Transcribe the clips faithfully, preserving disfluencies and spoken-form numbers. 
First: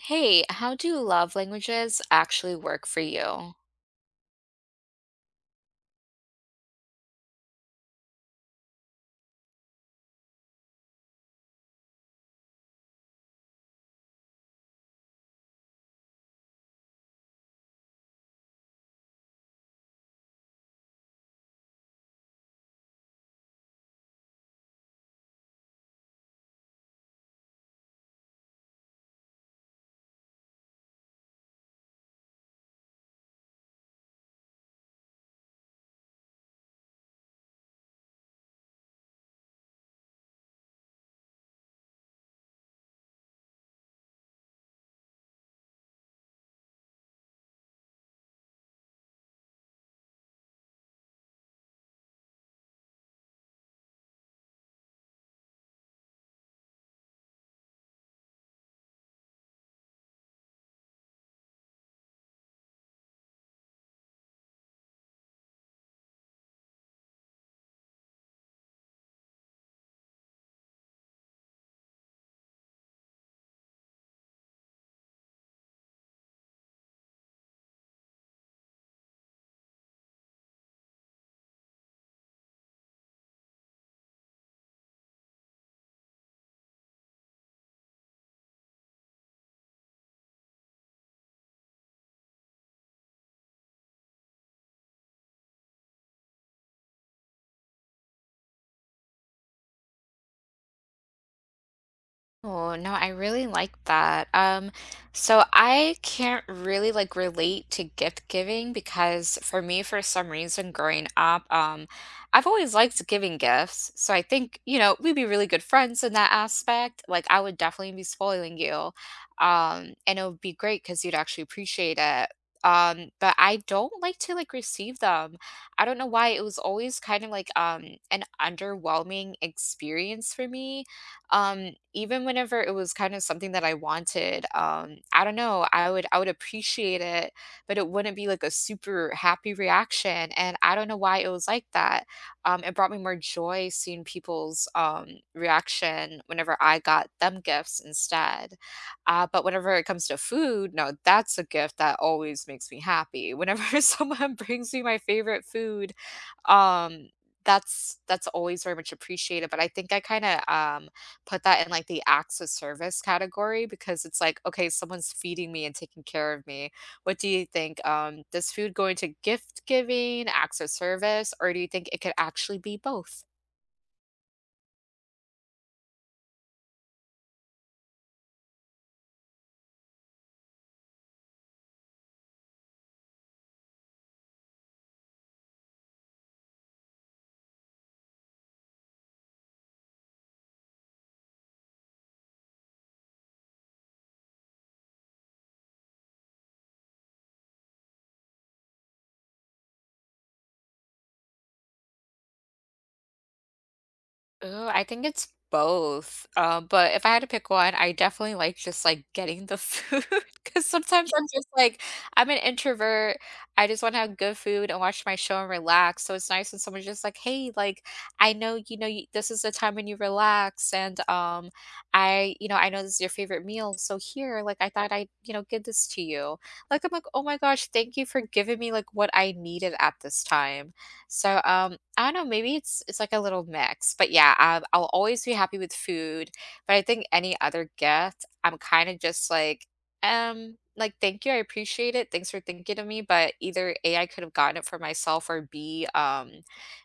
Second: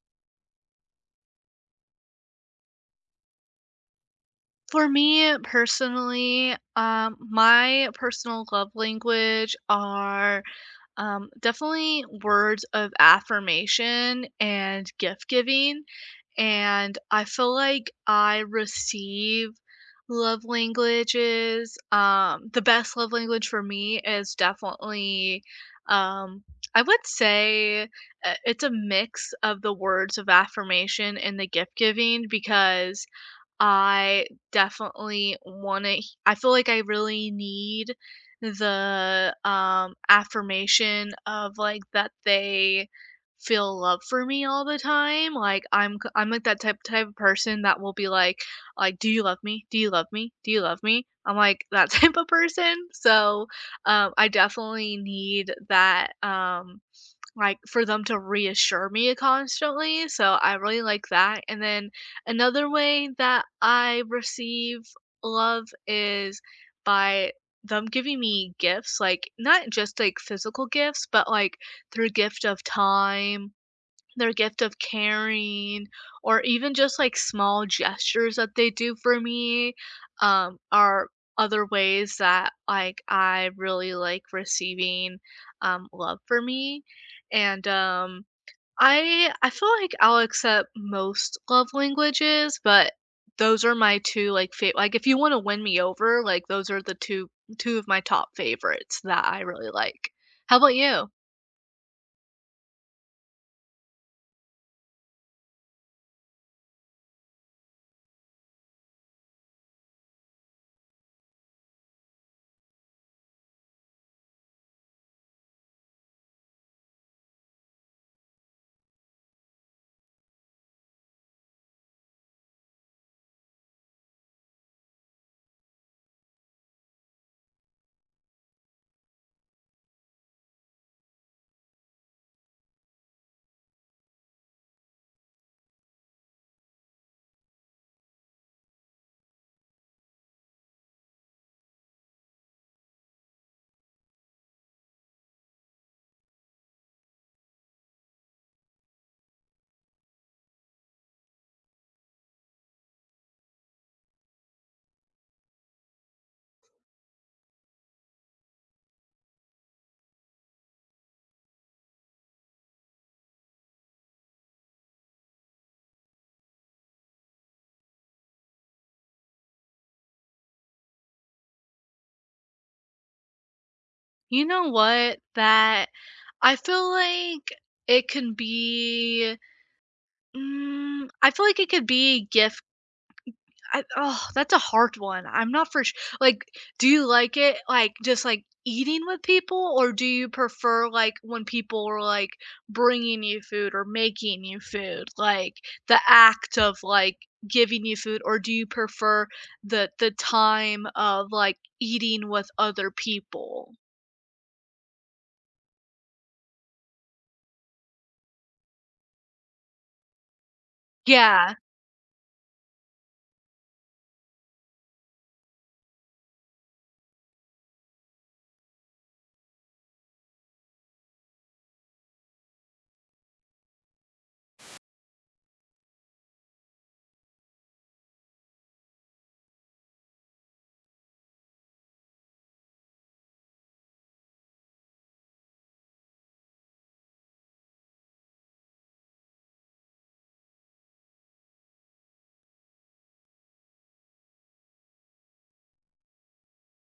Hey, how do love languages actually work for you? For me personally, um, my personal love language are um, definitely words of affirmation and gift giving. And I feel like I receive love languages. Um, the best love language for me is definitely, um, I would say, uh, it's a mix of the words of affirmation and the gift giving because I definitely want to I feel like I really need the um affirmation of like that they feel love for me all the time. Like I'm c- I'm like that type type of person that will be like like do you love me? Do you love me? Do you love me? I'm like that type of person. So um I definitely need that um like, for them to reassure me constantly, so I really like that, and then another way that I receive love is by them giving me gifts, like, not just, like, physical gifts, but, like, through gift of time, their gift of caring, or even just like small gestures that they do for me um, are other ways that like I really like receiving um, love for me. And um, i i feel like I'll accept most love languages, but those are my two like fa- like if you want to win me over, like those are the two two of my top favorites that I really like. How about you? Oh, no, I really like that. Um, so I can't really like relate to gift giving because for me, for some reason, growing up, um, I've always liked giving gifts. So I think, you know, we'd be really good friends in that aspect. Like I would definitely be spoiling you. Um, and it would be great because you'd actually appreciate it. Um, but I don't like to like receive them. I don't know why. It was always kind of like um an underwhelming experience for me, um even whenever it was kind of something that I wanted. um I don't know, i would i would appreciate it, but it wouldn't be like a super happy reaction, and I don't know why it was like that. Um it brought me more joy seeing people's um reaction whenever I got them gifts instead. Uh but whenever it comes to food, no, that's a gift that always makes me happy whenever someone brings me my favorite food. um that's that's always very much appreciated, but I think I kind of um put that in like the acts of service category, because it's like, okay, someone's feeding me and taking care of me. What do you think? Um, does food go into gift giving, acts of service, or do you think it could actually be both? You know what? That I feel like it can be mm, I feel like it could be gift I, oh, that's a hard one. I'm not for sure. Like do you like it like just like eating with people, or do you prefer like when people are like bringing you food or making you food? Like the act of like giving you food, or do you prefer the the time of like eating with other people? Oh, I think it's both. Um, but if I had to pick one, I definitely like just like getting the food because sometimes I'm just Yeah. like, I'm an introvert. I just want to have good food and watch my show and relax. So it's nice when someone's just like, hey, like, I know, you know, you, this is the time when you relax. And um, I, you know, I know this is your favorite meal. So here, like, I thought I, you know, give this to you. Like, I'm like, oh my gosh, thank you for giving me like what I needed at this time. So, um, I don't know, maybe it's it's like a little mix, but yeah, I I'll always be happy with food, but I think any other gift, I'm kind of just like, um, like thank you, I appreciate it. Thanks for thinking of me, but either A, I could have gotten it for myself, or B, um,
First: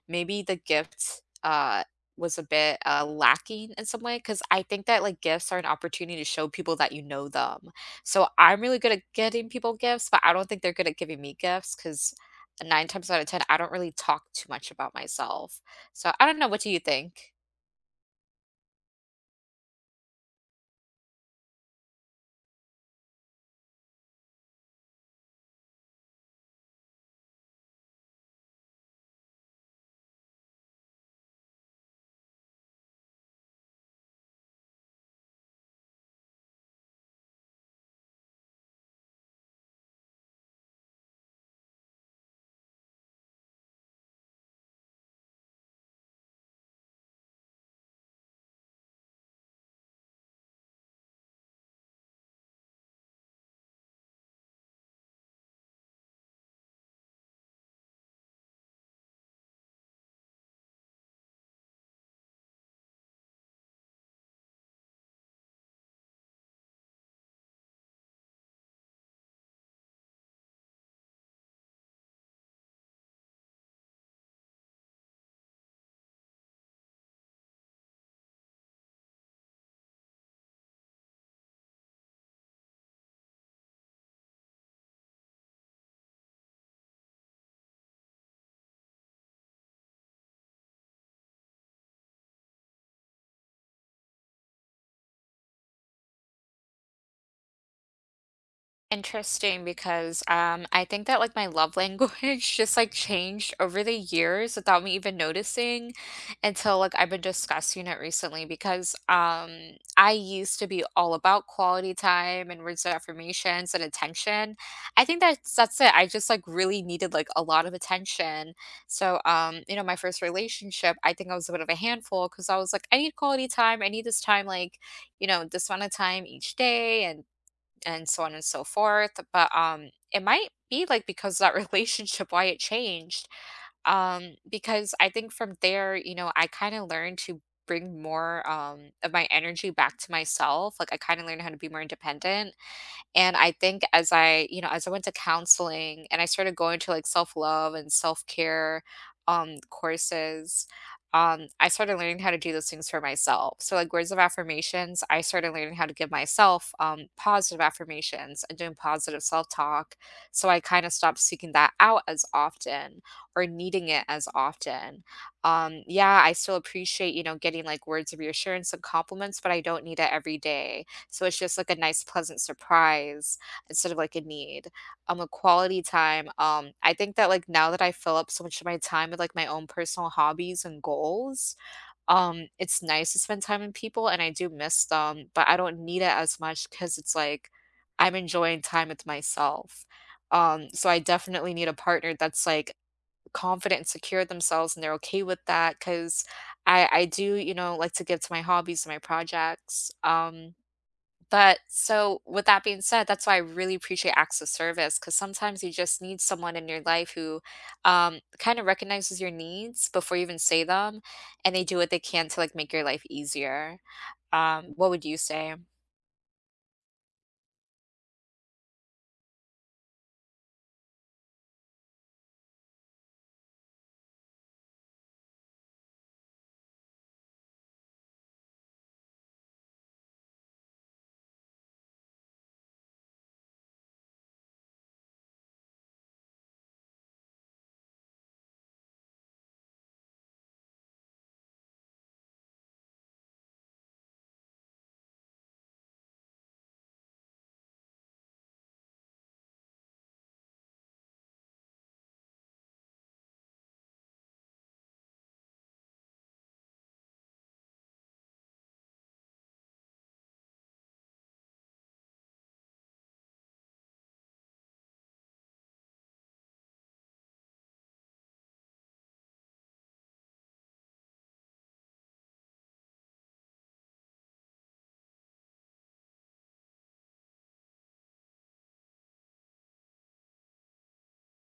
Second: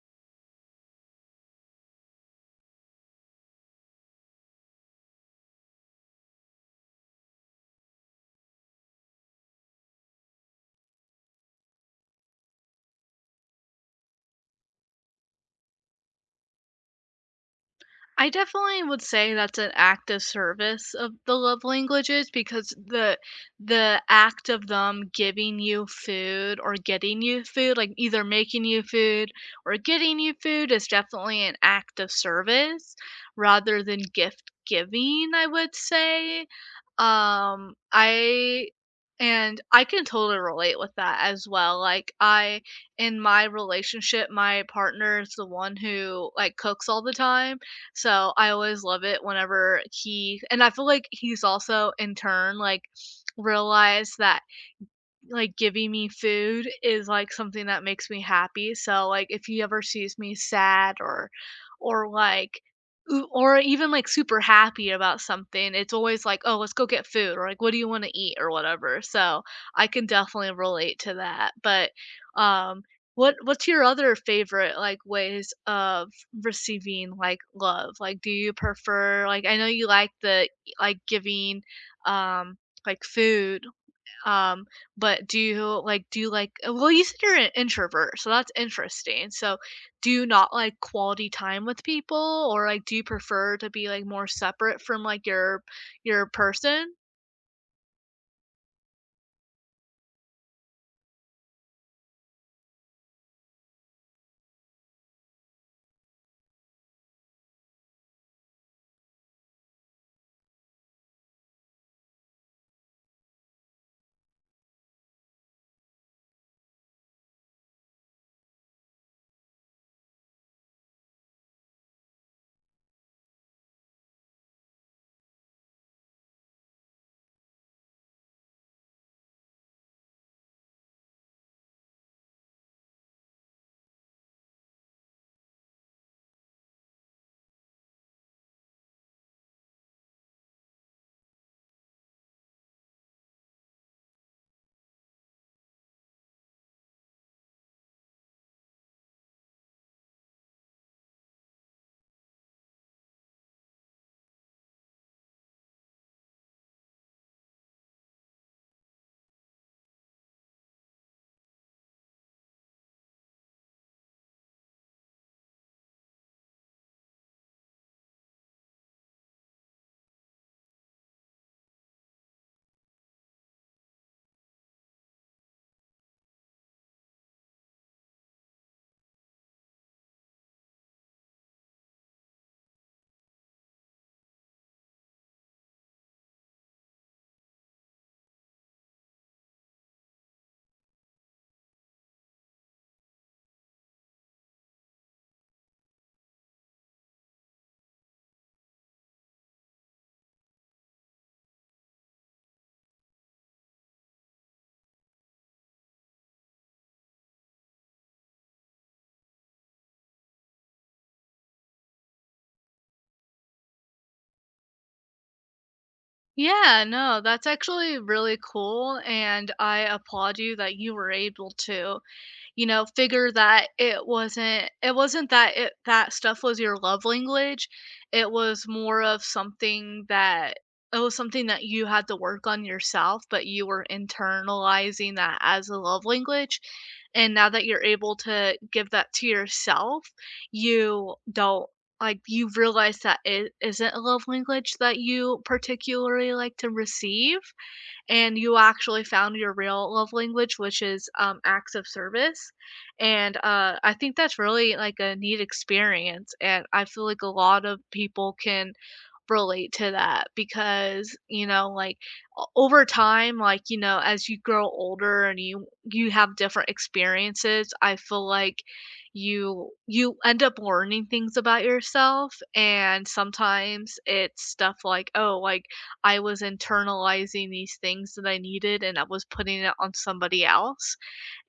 maybe the gift, uh, was a bit uh, lacking in some way, because I think that like gifts are an opportunity to show people that you know them. So I'm really good at getting people gifts, but I don't think they're good at giving me gifts because nine times out of ten, I don't really talk too much about myself. So I don't know, what do you think? I definitely would say that's an act of service of the love languages because the the act of them giving you food or getting you food, like either making you food or getting you food is definitely an act of service rather than gift giving, I would say. Um I and I can totally relate with that as well. Like I in my relationship, my partner is the one who like cooks all the time, so I always love it whenever he, and I feel like he's also in turn like realized that like giving me food is like something that makes me happy. So like if he ever sees me sad or or like oo- or even like super happy about something, it's always like, "Oh, let's go get food," or like, "What do you want to eat?" or whatever. So, I can definitely relate to that. But um what what's your other favorite like ways of receiving like love? Like do you prefer like I know you like the like giving um like food, um, but do you like do you like uh, well, you said you're an introvert, so that's interesting. So do you not like quality time with people, or like do you prefer to be like more separate from like your your person? Interesting, because um I think that like my love language just like changed over the years without me even noticing, until like I've been discussing it recently, because um I used to be all about quality time and words of affirmations and attention. I think that's that's it. I just like really needed like a lot of attention. So um you know my first relationship, I think I was a bit of a handful because I was like, I need quality time. I need this time, like you know this amount of time each day, and and so on and so forth. But um, it might be like because that relationship why it changed. Um, because I think from there, you know, I kind of learned to bring more um of my energy back to myself. Like I kind of learned how to be more independent, and I think as I, you know, as I went to counseling, and I started going to like self-love and self-care um courses. um, I started learning how to do those things for myself. So like words of affirmations, I started learning how to give myself um positive affirmations and doing positive self-talk. So I kind of stopped seeking that out as often, or needing it as often. Um, yeah, I still appreciate, you know, getting like words of reassurance and compliments, but I don't need it every day. So it's just like a nice pleasant surprise instead of like a need. Um, a quality time. Um, I think that like now that I fill up so much of my time with like my own personal hobbies and goals, um, it's nice to spend time with people, and I do miss them, but I don't need it as much, because it's like I'm enjoying time with myself. Um, so I definitely need a partner that's like confident and secure with themselves, and they're okay with that, because I I do, you know, like to give to my hobbies and my projects. Um but so with that being said, that's why I really appreciate acts of service, because sometimes you just need someone in your life who, um, kinda recognizes your needs before you even say them, and they do what they can to, like, make your life easier. Um, what would you say? Yeah, no, that's actually really cool and I applaud you that you were able to, you know, figure that it wasn't it wasn't that it that stuff was your love language. It was more of something that it was something that you had to work on yourself, but you were internalizing that as a love language. And now that you're able to give that to yourself, you don't like you realize that it isn't a love language that you particularly like to receive, and you actually found your real love language, which is, um, acts of service, and, uh, I think that's really, like, a neat experience, and I feel like a lot of people can relate to that because, you know, like, o over time, like, you know, as you grow older and you you have different experiences, I feel like you you end up learning things about yourself, and sometimes it's stuff like, "Oh, like, I was internalizing these things that I needed, and I was putting it on somebody else."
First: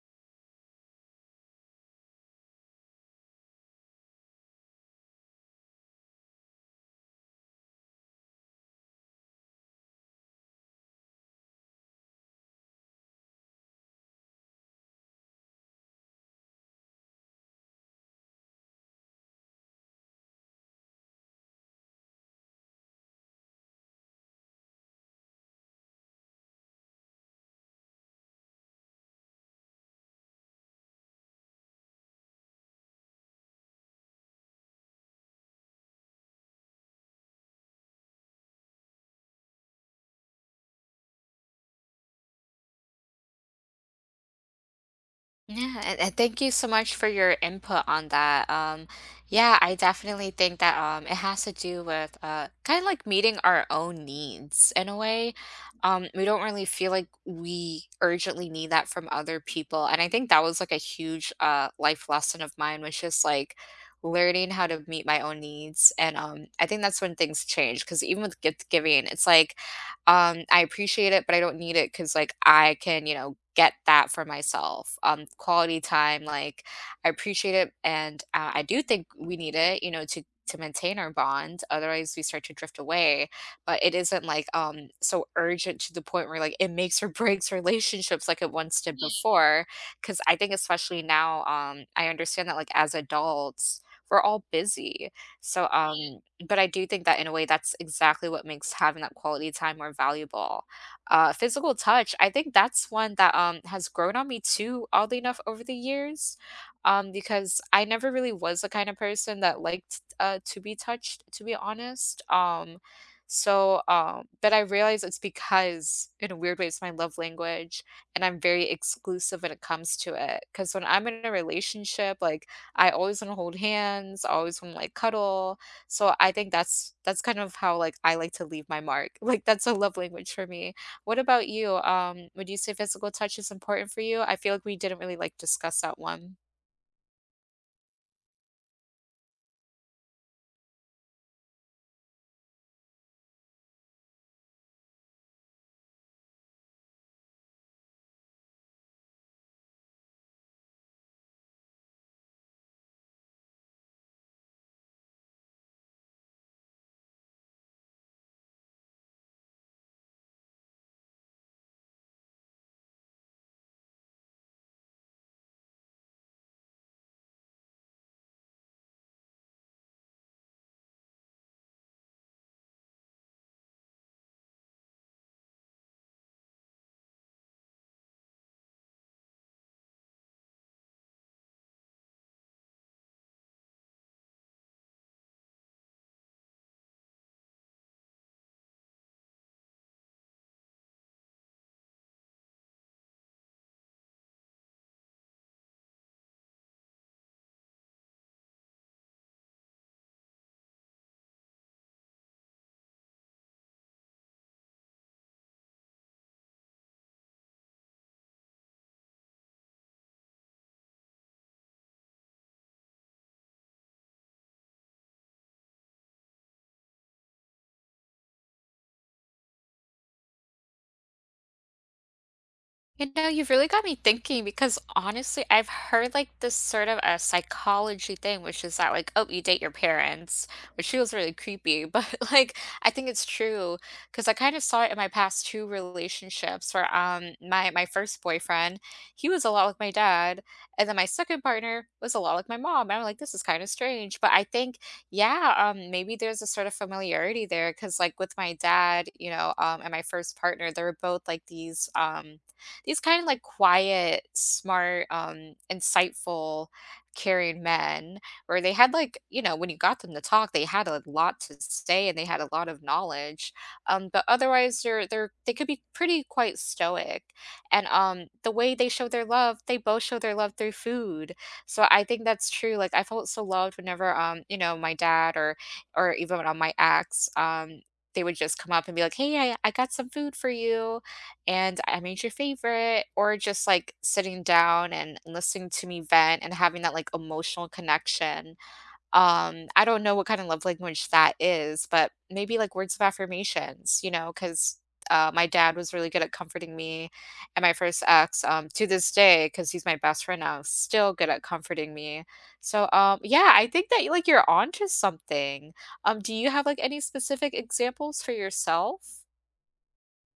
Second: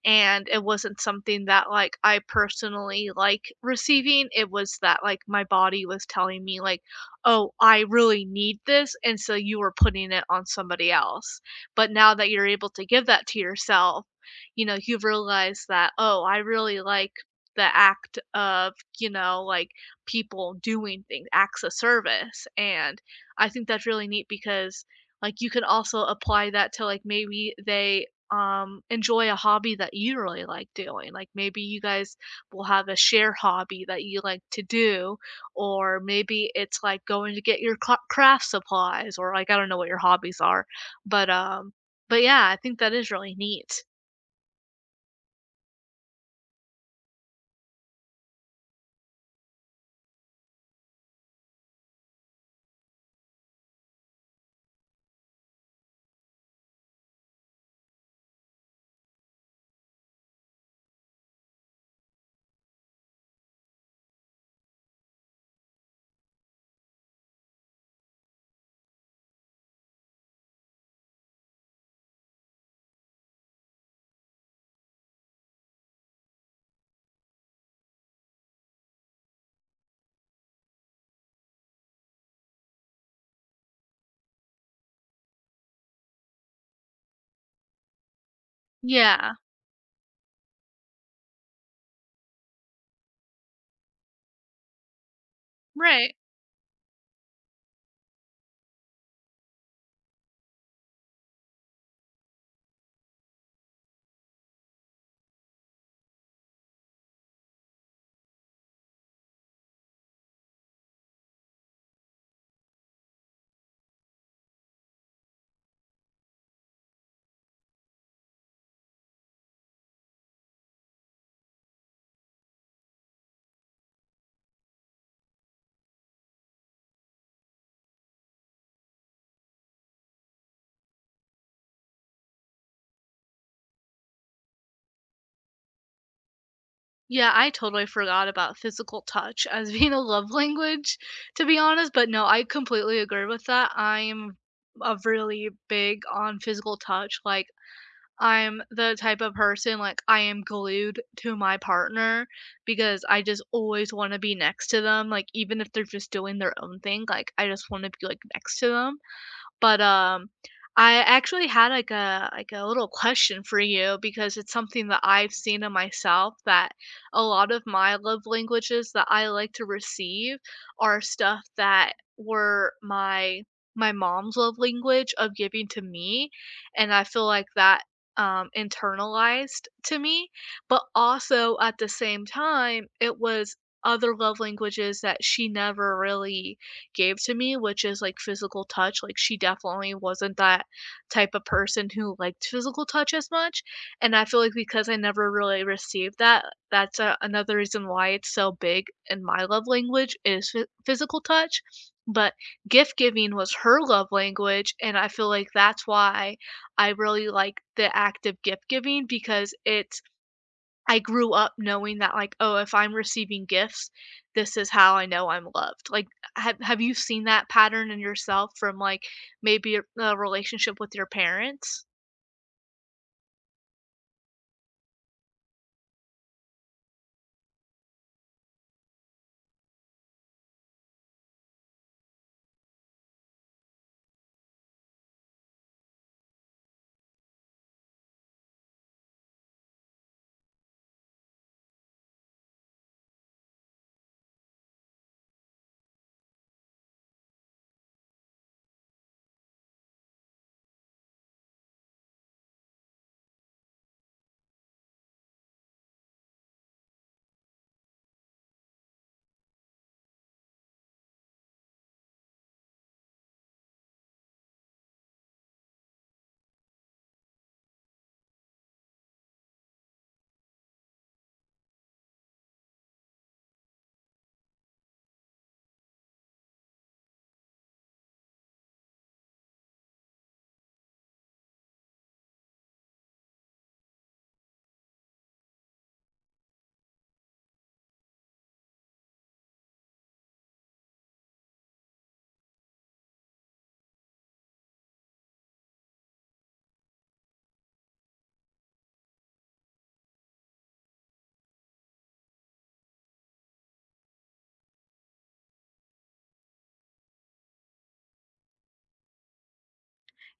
And it wasn't something that like I personally like receiving. It was that like my body was telling me like, "Oh, I really need this," and so you were putting it on somebody else. But now that you're able to give that to yourself, you know, you have realized that, "Oh, I really like the act of, you know, like people doing things, acts of service." And I think that's really neat because like you can also apply that to like maybe they um, enjoy a hobby that you really like doing. Like maybe you guys will have a share hobby that you like to do, or maybe it's like going to get your cra- craft supplies, or like I don't know what your hobbies are, but um, but yeah, I think that is really neat. Yeah, and, and thank you so much for your input on that. Um, yeah, I definitely think that um, it has to do with uh, kind of like meeting our own needs in a way. Um, we don't really feel like we urgently need that from other people, and I think that was like a huge uh, life lesson of mine, was just like learning how to meet my own needs. And um, I think that's when things change, because even with gift giving, it's like um, I appreciate it, but I don't need it because, like, I can, you know, get that for myself. Um, quality time, like, I appreciate it, and, uh, I do think we need it, you know, to to maintain our bond, otherwise we start to drift away, but it isn't, like, um, so urgent to the point where, like, it makes or breaks relationships like it once did Yeah, before. Because I think especially now, um, I understand that, like, as adults, we're all busy, so, um, right. but I do think that in a way that's exactly what makes having that quality time more valuable. Uh, physical touch, I think that's one that um has grown on me too, oddly enough, over the years. Um, because I never really was the kind of person that liked uh to be touched, to be honest. Um, so um, but I realize it's because in a weird way it's my love language, and I'm very exclusive when it comes to it. Because when I'm in a relationship, like I always want to hold hands, I always want to like cuddle, so I think that's that's kind of how like I like to leave my mark. Like that's a love language for me. What about you? Um, would you say physical touch is important for you? I feel like we didn't really like discuss that one. Yeah, I totally forgot about physical touch as being a love language, to be honest. But no, I completely agree with that. I am a really big on physical touch. Like I'm the type of person, like, I am glued to my partner because I just always wanna be next to them, like, even if they're just doing their own thing, like, I just wanna be, like, next to them. But, um, I actually had, like, a like, a little question for you because it's something that I've seen in myself that a lot of my love languages that I like to receive are stuff that were my my mom's love language of giving to me, and I feel like that, um, internalized to me, but also at the same time, it was other love languages that she never really gave to me, which is like physical touch. Like she definitely wasn't that type of person who liked physical touch as much. And I feel like because I never really received that, that's a, another reason why it's so big in my love language is phy- physical touch. But gift giving was her love language. And I feel like that's why I really like the act of gift giving because it's I grew up knowing that like, "Oh, if I'm receiving gifts, this is how I know I'm loved." Like, have have you seen that pattern in yourself from, like, maybe a a relationship with your parents? You know, you've really got me thinking, because honestly, I've heard like this sort of a psychology thing, which is that like, oh, you date your parents, which feels really creepy, but like I think it's true, because I kind of saw it in my past two relationships, where um my my first boyfriend, he was a lot like my dad, and then my second partner was a lot like my mom. And I'm like, this is kind of strange, but I think yeah, um maybe there's a sort of familiarity there, because like with my dad, you know, um and my first partner, they were both like these um these kind of like quiet, smart, um, insightful, caring men, where they had like, you know, when you got them to talk, they had a lot to say, and they had a lot of knowledge. Um, but otherwise they're they're they could be pretty quite stoic. And um the way they show their love, they both show their love through food. So I think that's true. Like I felt so loved whenever um, you know, my dad or or even on my ex, um, they would just come up and be like, hey, I, I got some food for you, and I made your favorite, or just like sitting down and listening to me vent and having that like emotional connection. Um, I don't know what kind of love language that is, but maybe like words of affirmations, you know, because uh, my dad was really good at comforting me, and my first ex um, to this day, because he's my best friend now, is still good at comforting me. So um, yeah, I think that like you're onto something. Um, do you have like any specific examples for yourself?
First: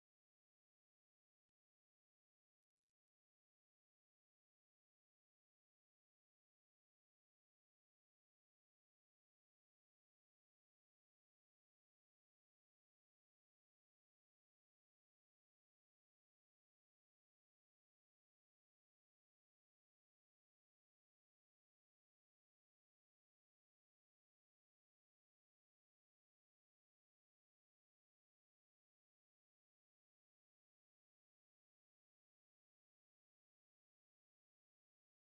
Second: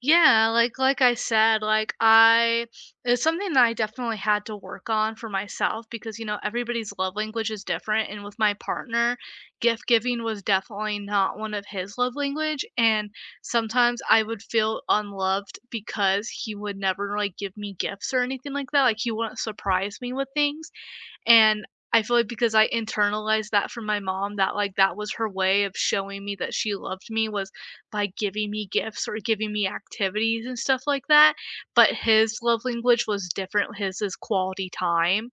Yeah, like like I said, like I it's something that I definitely had to work on for myself because you know everybody's love language is different and with my partner, gift giving was definitely not one of his love language, and sometimes I would feel unloved because he would never like give me gifts or anything like that. Like he wouldn't surprise me with things. And I feel like because I internalized that from my mom that like that was her way of showing me that she loved me was by giving me gifts or giving me activities and stuff like that. But his love language was different. His is quality time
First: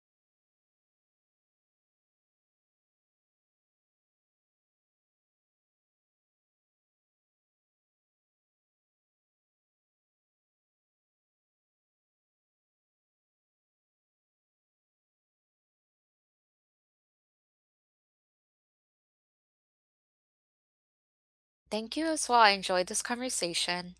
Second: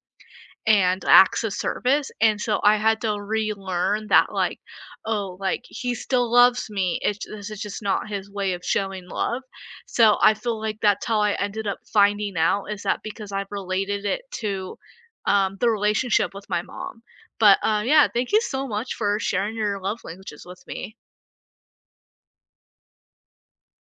and acts of service. And so I had to relearn that, like, oh, like he still loves me. It's this is just not his way of showing love. So I feel like that's how I ended up finding out is that because I've related it to um, the relationship with my mom. But uh, yeah, thank you so much for sharing your love languages with me. Thank you as well. I enjoyed this conversation.